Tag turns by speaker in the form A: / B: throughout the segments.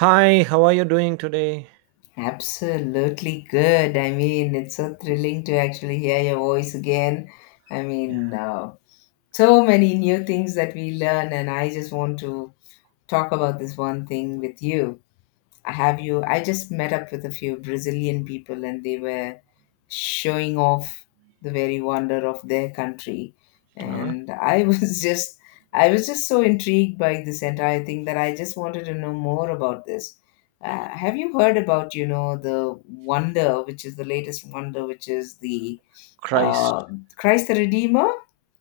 A: Hi, how are you doing today?
B: Absolutely good. I mean, it's so thrilling to actually hear your voice again. I mean, so many new things that we learn, and I just want to talk about this one thing with you. I Have you? I just met up with a few Brazilian people, and they were showing off the very wonder of their country.
A: Uh,
B: And I was just so intrigued by this entire thing that I just wanted to know more about this. Have you heard about, you know, the wonder, which is the latest wonder, which is the
A: Christ.
B: uh, Christ the Redeemer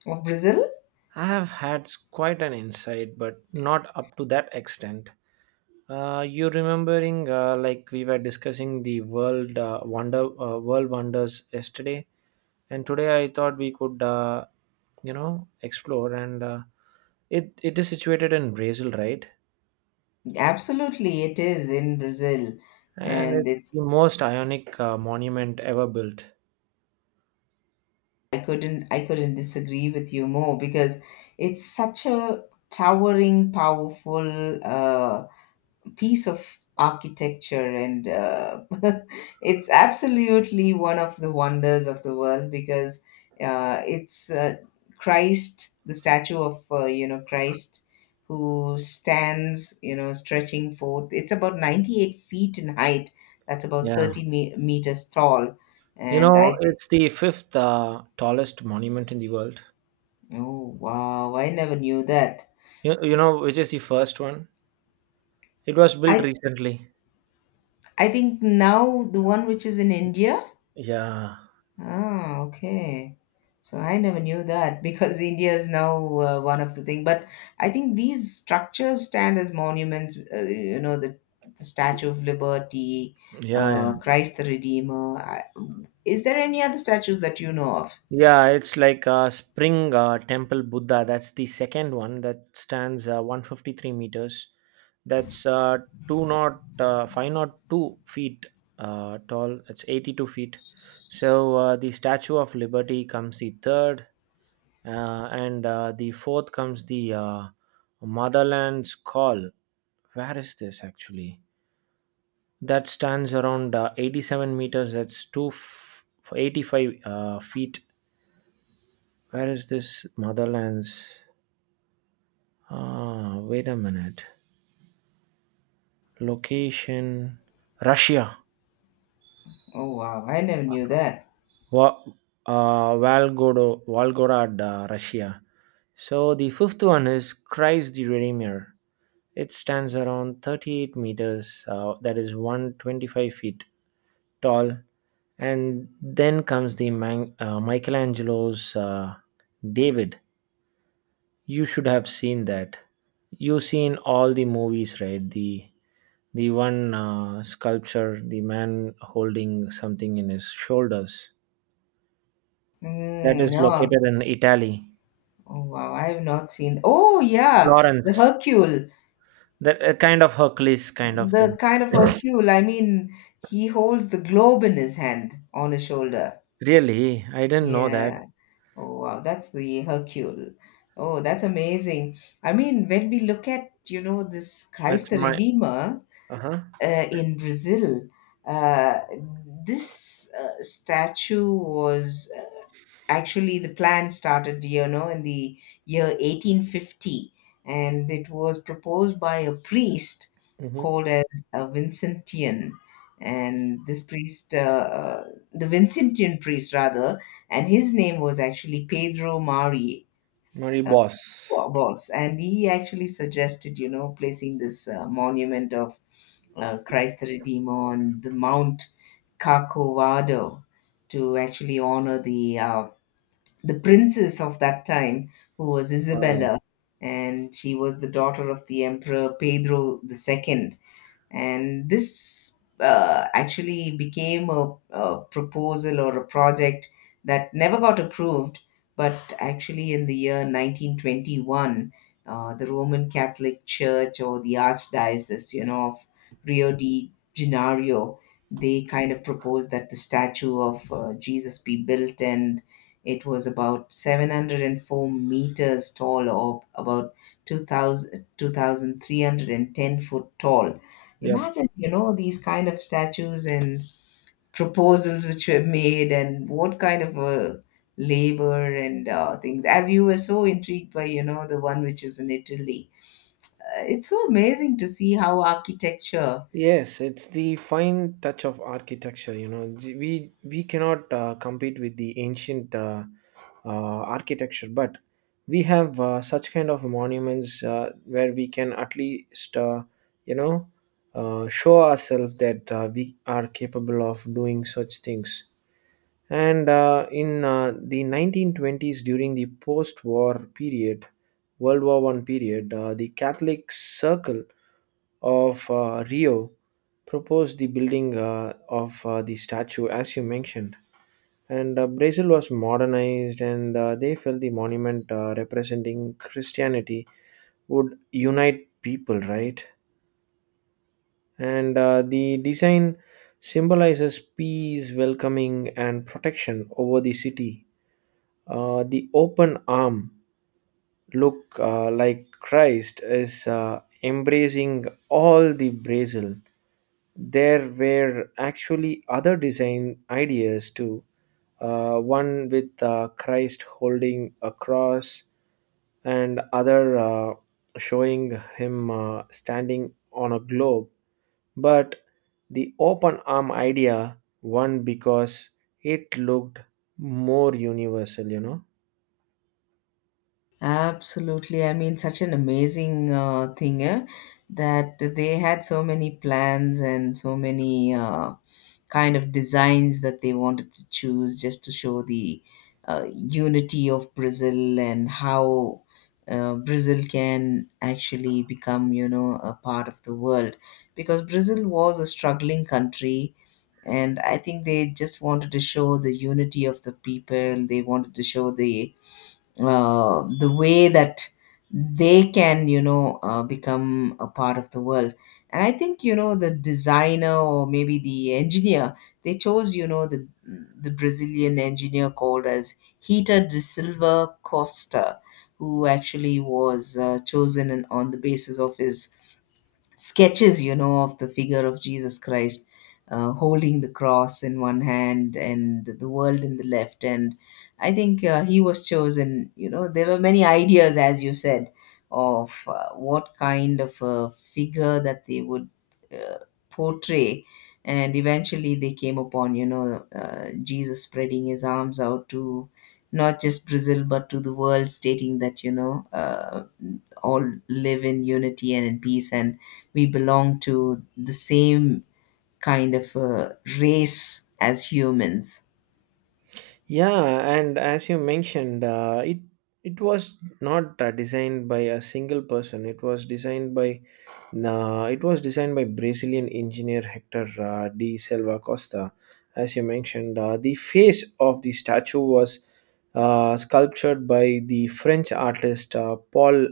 B: of Brazil?
A: I have had quite an insight, but not up to that extent. You remembering like we were discussing the world wonders yesterday, and today I thought we could explore. And it is situated in Brazil, right?
B: Absolutely, it is in Brazil.
A: And
B: And
A: it's
B: it's
A: the most ionic monument ever built.
B: I couldn't disagree with you more, because it's such a towering, powerful piece of architecture, and it's absolutely one of the wonders of the world, because it's Christ, the statue of Christ, who stands, stretching forth. It's about 98 feet in height. That's about
A: Yeah,
B: 30 meters tall,
A: you
B: and
A: know
B: I
A: it's the fifth tallest monument in the world.
B: Oh wow, I never knew that.
A: You know which is the first one? It was built
B: I
A: recently.
B: I think now the one which is in India.
A: Yeah,
B: Ah, okay. So I never knew that, because India is now one of the thing. But I think these structures stand as monuments. You know, the Statue of Liberty,
A: yeah, yeah.
B: Christ the Redeemer. Is there any other statues that you know of?
A: Yeah, it's like Spring Temple Buddha. That's the second one that stands 153 meters. That's two, not, five, not 2 feet, tall. It's 82 feet. So the Statue of Liberty comes the third, and the fourth comes the Motherland's Call. Where is this actually? That stands around 87 meters, that's 85 feet. Where is this Motherlands? Ah, wait a minute. Location. Russia.
B: Oh wow, I never knew that.
A: Wa- Valgodo, Volgograd, Russia. So the fifth one is Christ the Redeemer. It stands around 38 meters, that is 125 feet tall. And then comes the Michelangelo's David. You should have seen that. You've seen all the movies, right? The one sculpture, the man holding something in his shoulders, that
B: Mm,
A: is
B: no.
A: located in Italy,
B: Oh wow, I have not seen. Oh yeah, the
A: Florence.
B: Hercule.
A: That kind of Hercules kind of
B: The
A: thing.
B: kind of Hercule, I mean, he holds the globe in his hand on his shoulder.
A: Really, I didn't know that.
B: Yeah. Oh, wow. That's the Hercule. Oh, that's amazing. I mean, when we look at, you know, this Christ
A: That's
B: the
A: my
B: Redeemer
A: Uh huh.
B: in Brazil, uh, this statue was actually... The plan started in the year 1850, and it was proposed by a priest
A: Mm-hmm.
B: called as a Vincentian, and this priest, the Vincentian priest rather, and his name was actually Pedro Mari,
A: Marie
B: uh,
A: Boss.
B: Boss, and he actually suggested, placing this monument of Christ the Redeemer on the Mount Corcovado to actually honor the princess of that time, who was
A: Wow.
B: Isabella, and she was the daughter of the Emperor Pedro II. And this actually became a proposal, or a project, that never got approved. But actually, in the year 1921, the Roman Catholic Church, or the archdiocese, of Rio de Janeiro, they kind of proposed that the statue of Jesus be built, and it was about 704 meters tall, or about two thousand three hundred and ten foot tall.
A: Yep.
B: Imagine, you know, these kind of statues and proposals which were made, and what kind of a labor and things, as you were so intrigued by, you know, the one which was in Italy. It's so amazing to see how architecture...
A: Yes, it's the fine touch of architecture. You know, we cannot compete with the ancient uh, architecture. But we have such kind of monuments where we can at least, you know, show ourselves that we are capable of doing such things. And in the 1920s, during the post-war period, World War I period, the Catholic Circle of Rio proposed the building of the statue, as you mentioned. And Brazil was modernized, and they felt the monument representing Christianity would unite people, right? And the design symbolizes peace, welcoming, and protection over the city. The open arm look like Christ is embracing all the Brazil. There were actually other design ideas too. One with Christ holding a cross, and other showing him standing on a globe. But the open arm idea won because it looked more universal.
B: Absolutely. I mean, such an amazing thing, eh, that they had so many plans and so many... kind of designs that they wanted to choose, just to show the unity of Brazil, and how Brazil can actually become, you know, a part of the world. Because Brazil was a struggling country, and I think they just wanted to show the unity of the people. They wanted to show the the way that they can, become a part of the world. And I think, the designer, or maybe the engineer, they chose, the the Brazilian engineer called as Hita de Silva Costa, who actually was chosen, and on the basis of his sketches, you know, of the figure of Jesus Christ, holding the cross in one hand and the world in the left. And I think he was chosen. You know, there were many ideas, as you said, of what kind of a figure that they would uh, portray. And eventually they came upon, you know, Jesus spreading his arms out to not just Brazil, but to the world, stating that, you know, all live in unity and in peace, and we belong to the same kind of race as humans.
A: Yeah, and as you mentioned, it was not designed by a single person. It was designed by, nah, it was designed by Brazilian engineer Hector, de Silva Costa. As you mentioned, the face of the statue was sculptured by the French artist Paul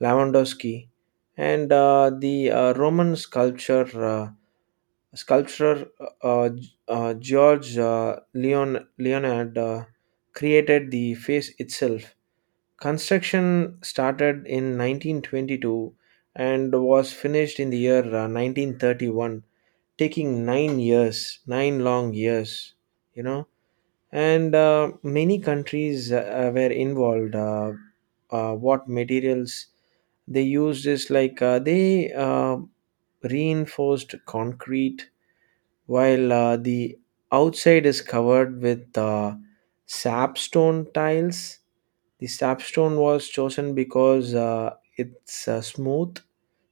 A: Lewandowski, and the Roman sculpture uh, sculptor, uh, George, Leon Leonard, created the face itself. Construction started in 1922 and was finished in the year 1931, taking 9 years, nine long years, you know. And many countries were involved. What materials they used is like, they reinforced concrete, while the outside is covered with sapstone tiles. The sapstone was chosen because it's smooth,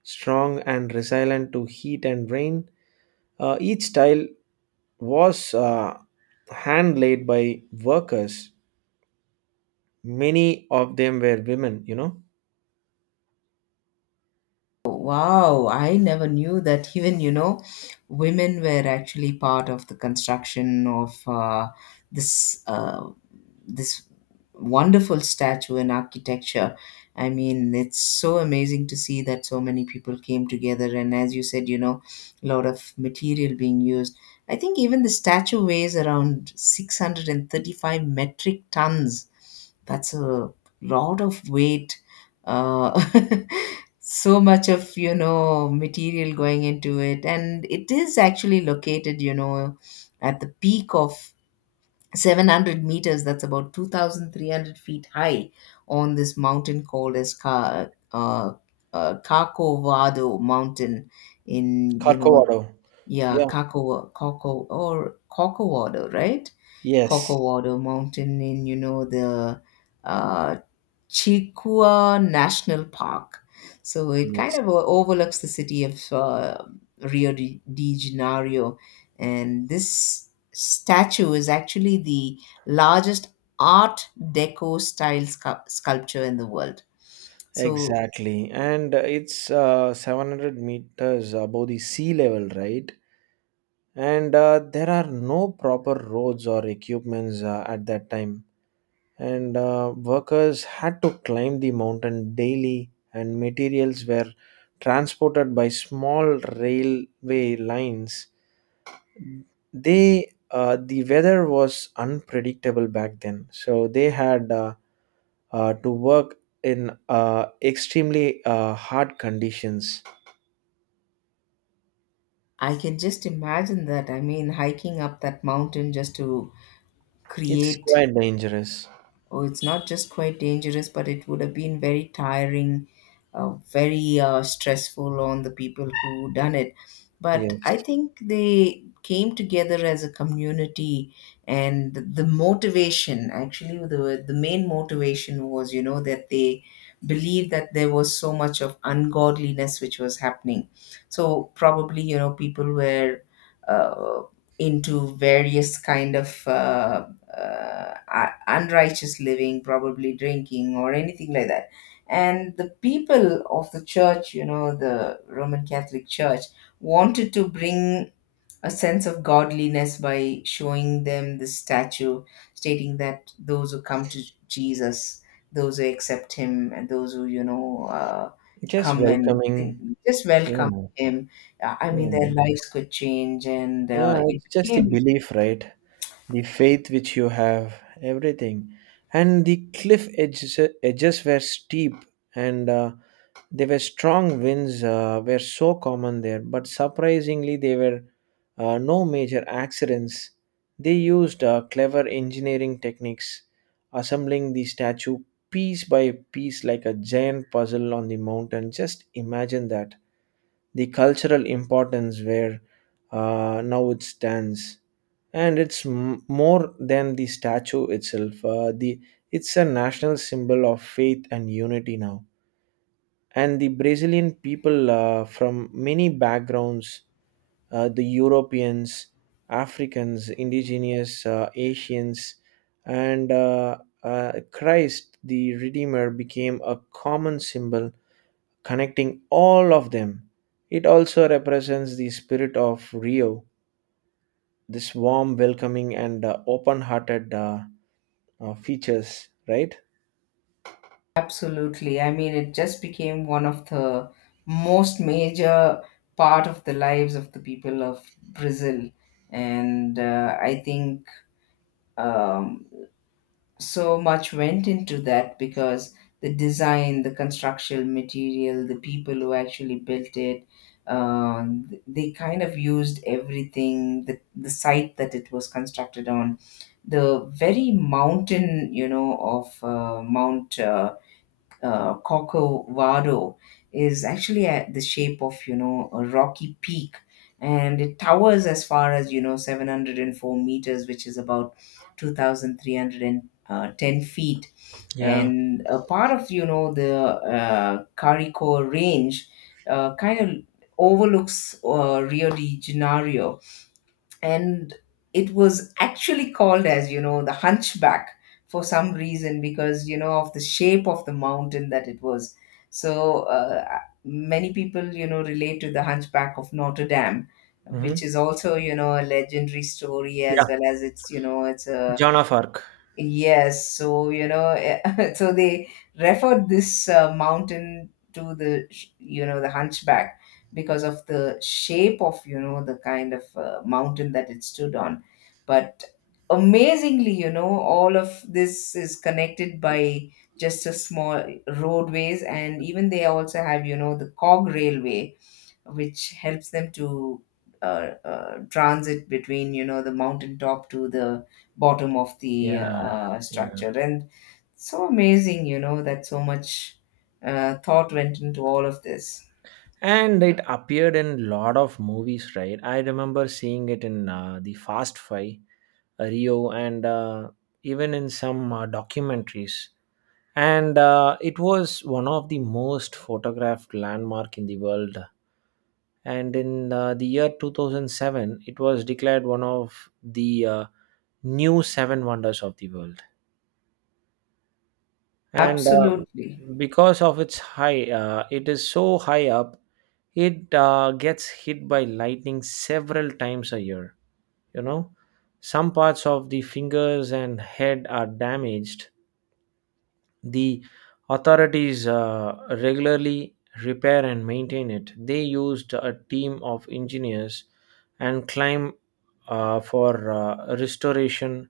A: strong, and resilient to heat and rain. Each tile was hand laid by workers. Many of them were women.
B: Wow, I never knew that. Even, women were actually part of the construction of this this wonderful statue and architecture. I mean, it's so amazing to see that so many people came together. And as you said, you know, a lot of material being used. I think even the statue weighs around 635 metric tons. That's a lot of weight. Uh, so much of, you know, material going into it. And it is actually located, you know, at the peak of 700 meters, that's about 2,300 feet high, on this mountain called as Kakovado Mountain, in, you know...
A: Corcovado.
B: Yeah,
A: Yeah.
B: Kakovado, right?
A: Yes.
B: Kakovado Mountain in, you know, the uh, Chikua National Park. So it kind
A: Yes.
B: of overlooks the city of Rio de Janeiro. And this statue is actually the largest Art Deco style sculpture in the world. So...
A: Exactly. And it's 700 meters above the sea level, right? And there are no proper roads or equipments at that time. And workers had to climb the mountain daily, and materials were transported by small railway lines. The weather was unpredictable back then, so they had to work in extremely hard conditions.
B: I can just imagine that. I mean, hiking up that mountain just to
A: It's
B: create...
A: quite dangerous.
B: Oh, it's not just quite dangerous, but it would have been very tiring, very stressful on the people who done it. But I
A: Yes.
B: think they came together as a community, and the motivation, actually the main motivation was, that they believed that there was so much of ungodliness which was happening. So probably, you know, people were uh, into various kind of unrighteous living, probably drinking or anything like that. And the people of the church, you know, the Roman Catholic Church, wanted to bring a sense of godliness by showing them this statue, stating that those who come to Jesus, those who accept him, and those who, you know,
A: Just
B: come, and they
A: welcoming.
B: just welcome
A: Yeah.
B: him. I mean,
A: Yeah.
B: their lives could change, and
A: Yeah,
B: it
A: it's just the
B: became...
A: belief, right? The faith which you have, everything. And the cliff edges were steep, and they were strong winds were so common there. But surprisingly, there were no major accidents. They used clever engineering techniques, assembling the statue piece by piece like a giant puzzle on the mountain. Just imagine that the cultural importance where now it stands. And it's more than the statue itself the it's a national symbol of faith and unity now. And the Brazilian people, from many backgrounds, the Europeans, Africans, indigenous, Asians, and Christ the Redeemer became a common symbol connecting all of them. It also represents the spirit of Rio, this warm, welcoming, and open hearted features, right?
B: Absolutely. I mean, it just became one of the most major part of the lives of the people of Brazil, and I think, um, so much went into that, because the design, the construction material, the people who actually built it, they kind of used everything. The site that it was constructed on, the very mountain, you know, of Mount Corcovado, is actually at the shape of, you know, a rocky peak, and it towers as far as, you know, 704 meters, which is about 2,310 feet,
A: Yeah.
B: and a part of, you know, the Carico Range kind of overlooks Rio de Janeiro. And it was actually called as, you know, the hunchback, for some reason, because, you know, of the shape of the mountain that it was. So many people, you know, relate to the hunchback of Notre Dame, which
A: Hmm.
B: is also, you know, a legendary story,
A: Yeah.
B: as well as, it's a...
A: Joan of Arc.
B: Yes, so, you know, so they referred this mountain to the the hunchback, because of the shape of, you know, the kind of mountain that it stood on. But amazingly, you know, all of this is connected by just a small roadways, and even they also have, the cog railway, which helps them to transit between, the mountain top to the bottom of the
A: Yeah. Yeah.
B: structure. And so amazing, you know, that so much thought went into all of this.
A: And it appeared in lot of movies, right? I remember seeing it in the Fast Five, Rio, and even in some documentaries. And it was one of the most photographed landmark in the world, and in the year 2007 it was declared one of the new seven wonders of the world. And
B: Absolutely.
A: Because of its high, it is so high up, it gets hit by lightning several times a year. you know some parts of the fingers and head are damaged. The authorities regularly repair and maintain it. They used a team of engineers and climb for restoration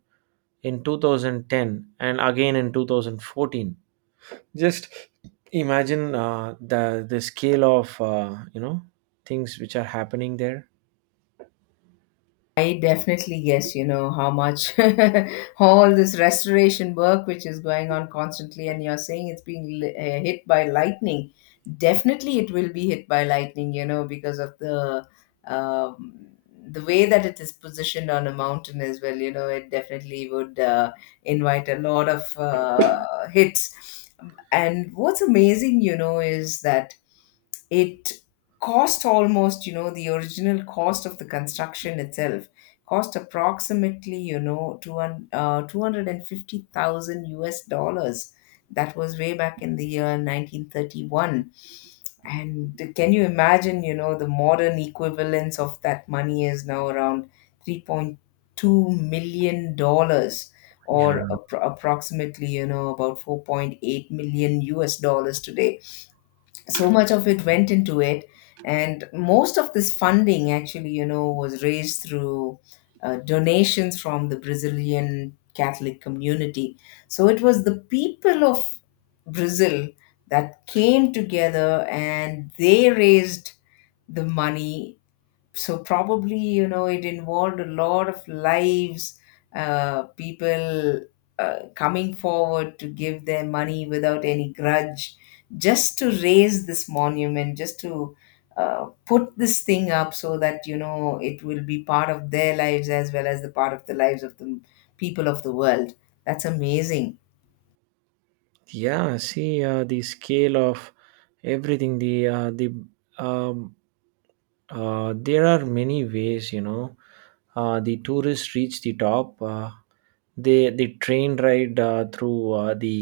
A: in 2010 and again in 2014. Just imagine the scale of things which are happening there.
B: I definitely guess, you know, how much, all this restoration work which is going on constantly, and you're saying it's being hit by lightning. Definitely, it will be hit by lightning, you know, because of the um, the way that it is positioned on a mountain as well. You know, it definitely would invite a lot of hits. And what's amazing, is that it cost almost, the original cost of the construction itself, cost approximately, 200, $250,000. That was way back in the year 1931. And can you imagine, the modern equivalence of that money is now around $3.2 million,
A: Yeah.
B: or approximately, about $4.8 million today. So much of it went into it. And most of this funding, actually, was raised through donations from the Brazilian Catholic community. So it was the people of Brazil that came together, and they raised the money. So probably, it involved a lot of lives, people coming forward to give their money without any grudge, just to raise this monument, just to put this thing up so that, it will be part of their lives, as well as the part of the lives of the people of the world. That's amazing.
A: Yeah, see the scale of everything. Um, there are many ways. The tourists reach the top. The train ride through the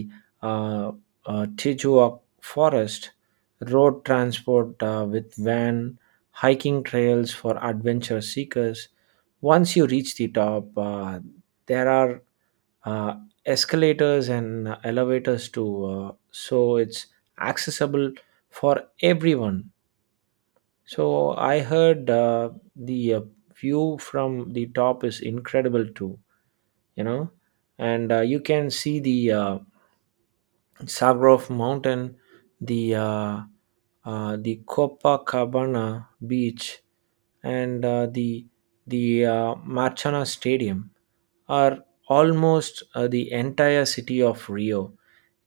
A: uh, Tijuana forest, road transport with van, hiking trails for adventure seekers. Once you reach the top, there are uh, escalators and elevators too, so it's accessible for everyone. So I heard the view from the top is incredible too, you know, and you can see the Sagrov Mountain, the the Copacabana Beach, and the Marchana Stadium are almost the entire city of Rio.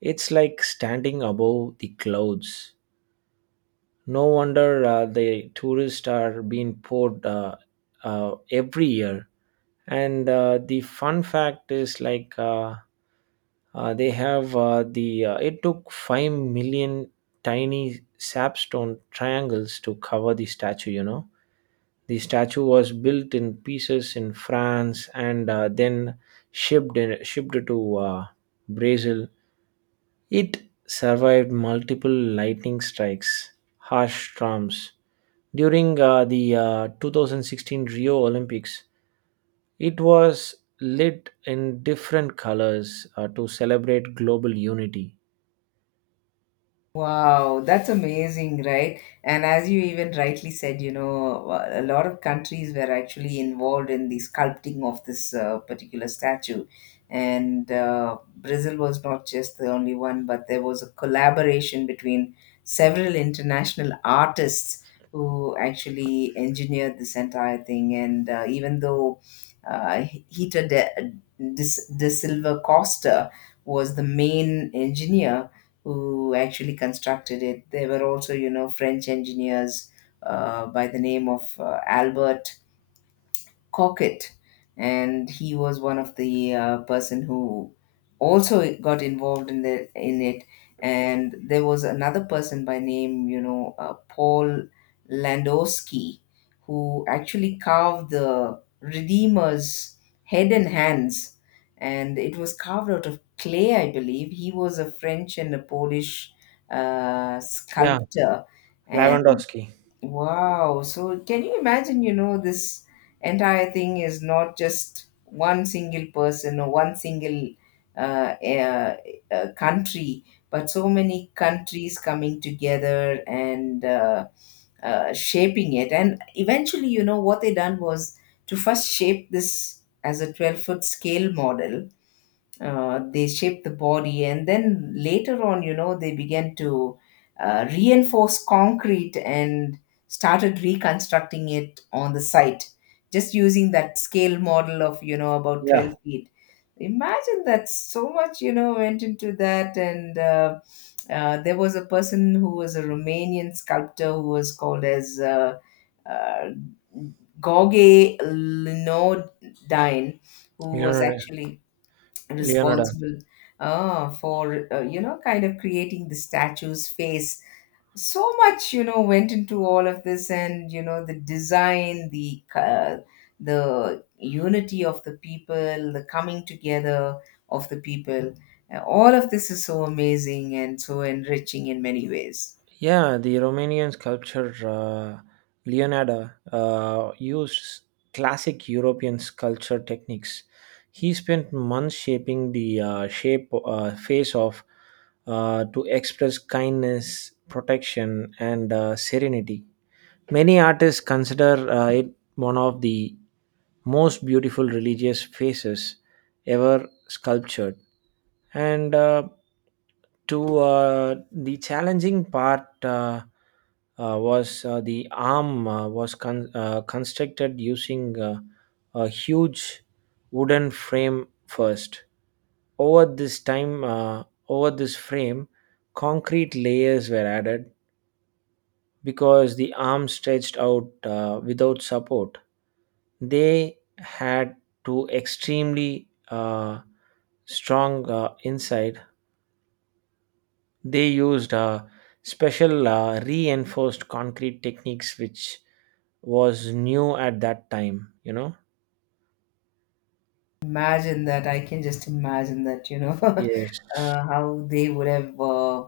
A: It's like standing above the clouds. No wonder the tourists are being poured every year. And the fun fact is, like they have the it took 5 million tiny sapstone triangles to cover the statue. You know, the statue was built in pieces in France, and then shipped to Brazil. It survived multiple lightning strikes, harsh storms. During the 2016 Rio Olympics, it was lit in different colors to celebrate global unity.
B: Wow, that's amazing, right? And as you even rightly said, a lot of countries were actually involved in the sculpting of this particular statue. And Brazil was not just the only one, but there was a collaboration between several international artists who actually engineered this entire thing. And even though uh, Hita de, de Silva Costa was the main engineer who actually constructed it, there were also, French engineers, by the name of Albert Cockett, and he was one of the person who also got involved in it. And there was another person by name, Paul Landowski, who actually carved the Redeemer's head and hands, and it was carved out of clay, I believe. He was a French and a Polish
A: Yeah,
B: sculptor. And
A: Lewandowski.
B: wow. So can you imagine, this entire thing is not just one single person or one single, uh, uh, country, but so many countries coming together and shaping it. And eventually, what they done was to first shape this as a 12-foot scale model. They shaped the body, and then later on, they began to reinforce concrete and started reconstructing it on the site, just using that scale model of, about 12
A: Yeah,
B: feet. Imagine that. So much, went into that. And there was a person who was a Romanian sculptor who was called as, uh, Gauguin Linodine, who was
A: Leonardo.
B: actually
A: Leonardo.
B: responsible for kind of creating the statue's face. So much, went into all of this. And the design, the unity of the people, the coming together of the people. All of this is so amazing and so enriching in many ways.
A: Yeah, the Romanian sculptor Leonardo used classic European sculpture techniques. He spent months shaping the shape face of to express kindness, protection, and serenity. Many artists consider it one of the most beautiful religious faces ever sculptured. And to the challenging part, was, the arm was constructed using a huge wooden frame first. Over this time, over this frame, concrete layers were added. Because the arm stretched out without support, they had to, extremely strong inside. They used special reinforced concrete techniques, which was new at that time. You know.
B: Imagine that. I can just imagine that,
A: Yes.
B: how they would have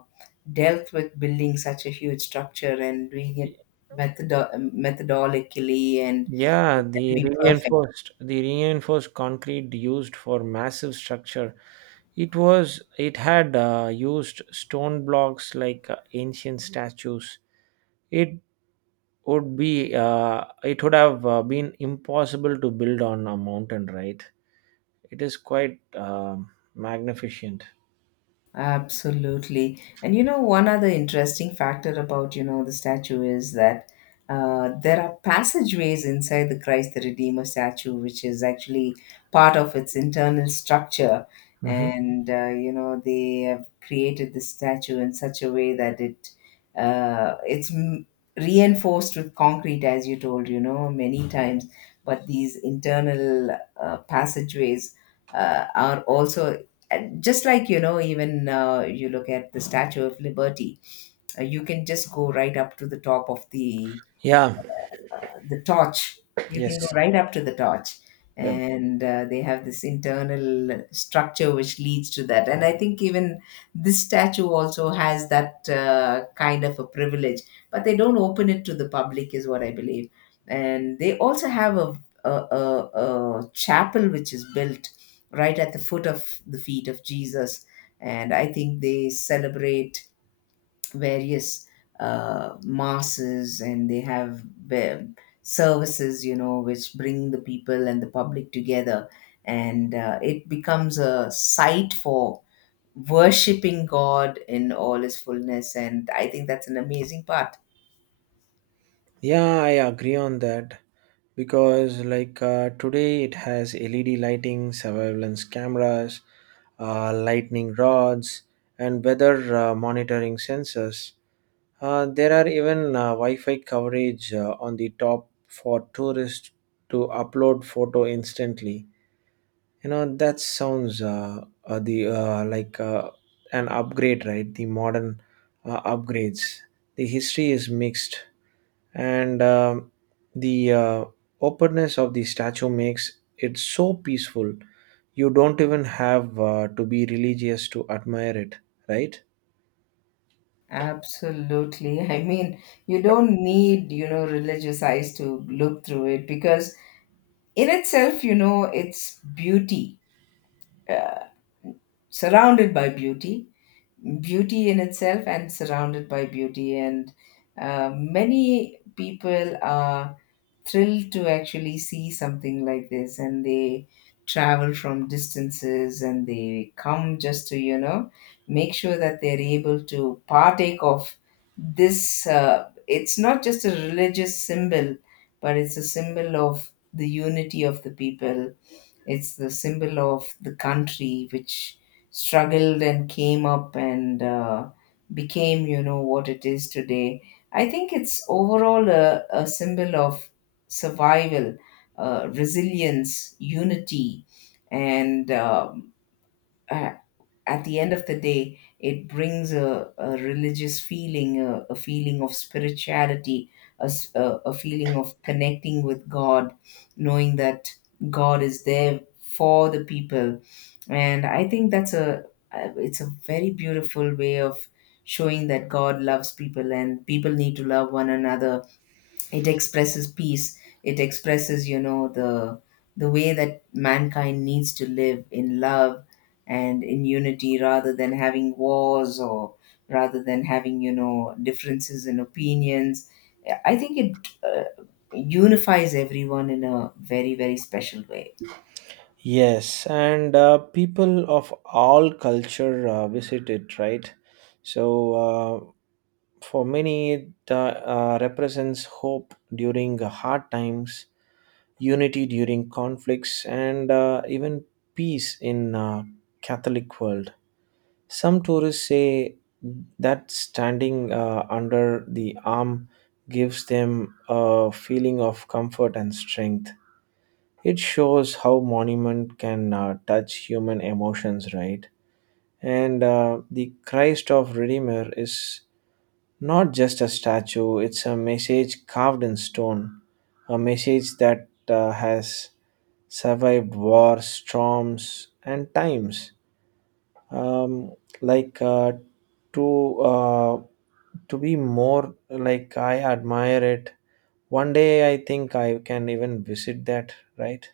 B: dealt with building such a huge structure, and doing it methodo methodically, and
A: Yeah,
B: it had to
A: the
B: be perfect.
A: reinforced concrete used for massive structure. It had used stone blocks like ancient statues. It it would have been impossible to build on a mountain, right? It is quite magnificent.
B: Absolutely. And one other interesting factor about, the statue is that there are passageways inside the Christ the Redeemer statue, which is actually part of its internal structure.
A: Hmm.
B: And, they have created the statue in such a way that it's reinforced with concrete, as you told, many times. But these internal passageways are also. And just like, even you look at the Statue of Liberty, you can just go right up to the top of the
A: Yeah.
B: the torch. You can go
A: Yes.
B: right up to the torch.
A: Yeah.
B: And they have this internal structure which leads to that. And I think even this statue also has that kind of a privilege, but they don't open it to the public, is what I believe. And they also have a, a, a chapel which is built right at the foot of the feet of Jesus. And I think they celebrate various masses, and they have ve- services, which bring the people and the public together. And it becomes a site for worshipping God in all his fullness. And I think that's an amazing part.
A: Yeah, I agree on that, because like today it has LED lighting, surveillance cameras, lightning rods, and weather monitoring sensors. There are even Wi-Fi coverage on the top for tourists to upload photo instantly. You know, that sounds the like an upgrade, right? The modern upgrades. The history is mixed, and the openness of the statue makes it so peaceful. You don't even have to be religious to admire it, right?
B: Absolutely. I mean, you don't need, religious eyes to look through it, because in itself, it's beauty, uh, surrounded by beauty. Beauty in itself and surrounded by beauty. And many people are thrilled to actually see something like this, and they travel from distances, and they come just to, make sure that they're able to partake of this. It's not just a religious symbol, but it's a symbol of the unity of the people. It's the symbol of the country which struggled and came up and became, what it is today. I think it's overall a symbol of survival, resilience, unity, and a- at the end of the day, it brings a religious feeling, a feeling of spirituality, a feeling of connecting with God, knowing that God is there for the people. And I think that's a it's a very beautiful way of showing that God loves people, and people need to love one another. It expresses peace. It expresses, the way that mankind needs to live in love and in unity, rather than having wars, or rather than having, differences in opinions. I think it uh, unifies everyone in a very, very special way.
A: Yes, and people of all culture visit it, right? So uh, for many, it represents hope during hard times, unity during conflicts, and even peace in catholic world. Some tourists say that standing under the arm gives them a feeling of comfort and strength. It shows how monument can touch human emotions, right? And the Christ of Redeemer is not just a statue, it's a message carved in stone, a message that has survived wars, storms, and times. um, like uh, to uh, to be more like, I admire it. One day I think I can even visit that, right?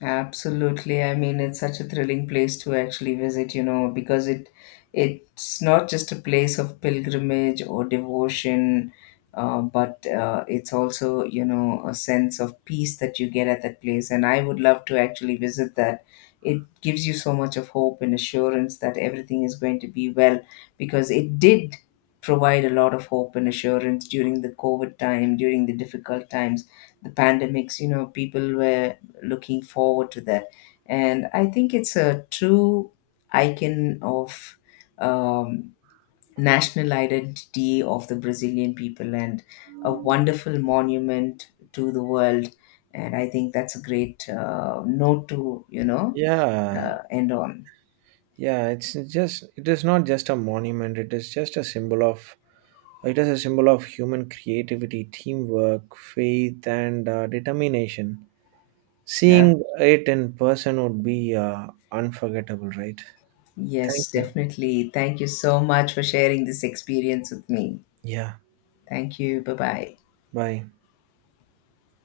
B: Absolutely. I mean, it's such a thrilling place to actually visit, because it's not just a place of pilgrimage or devotion, but it's also, a sense of peace that you get at that place. And I would love to actually visit that. It gives you so much of hope and assurance that everything is going to be well, because it did provide a lot of hope and assurance during the COVID time, during the difficult times, the pandemics. People were looking forward to that. And I think it's a true icon of um, national identity of the Brazilian people, and a wonderful monument to the world. And I think that's a great note to,
A: Yeah,
B: end on.
A: yeah. It is not just a monument. It is a symbol of human creativity, teamwork, faith, and determination.
B: Yeah.
A: Seeing it in person would be unforgettable, right? Thank
B: Yes,
A: you.
B: definitely. Thank you so much for sharing this experience with me.
A: Yeah.
B: Thank you. Bye bye.
A: Bye.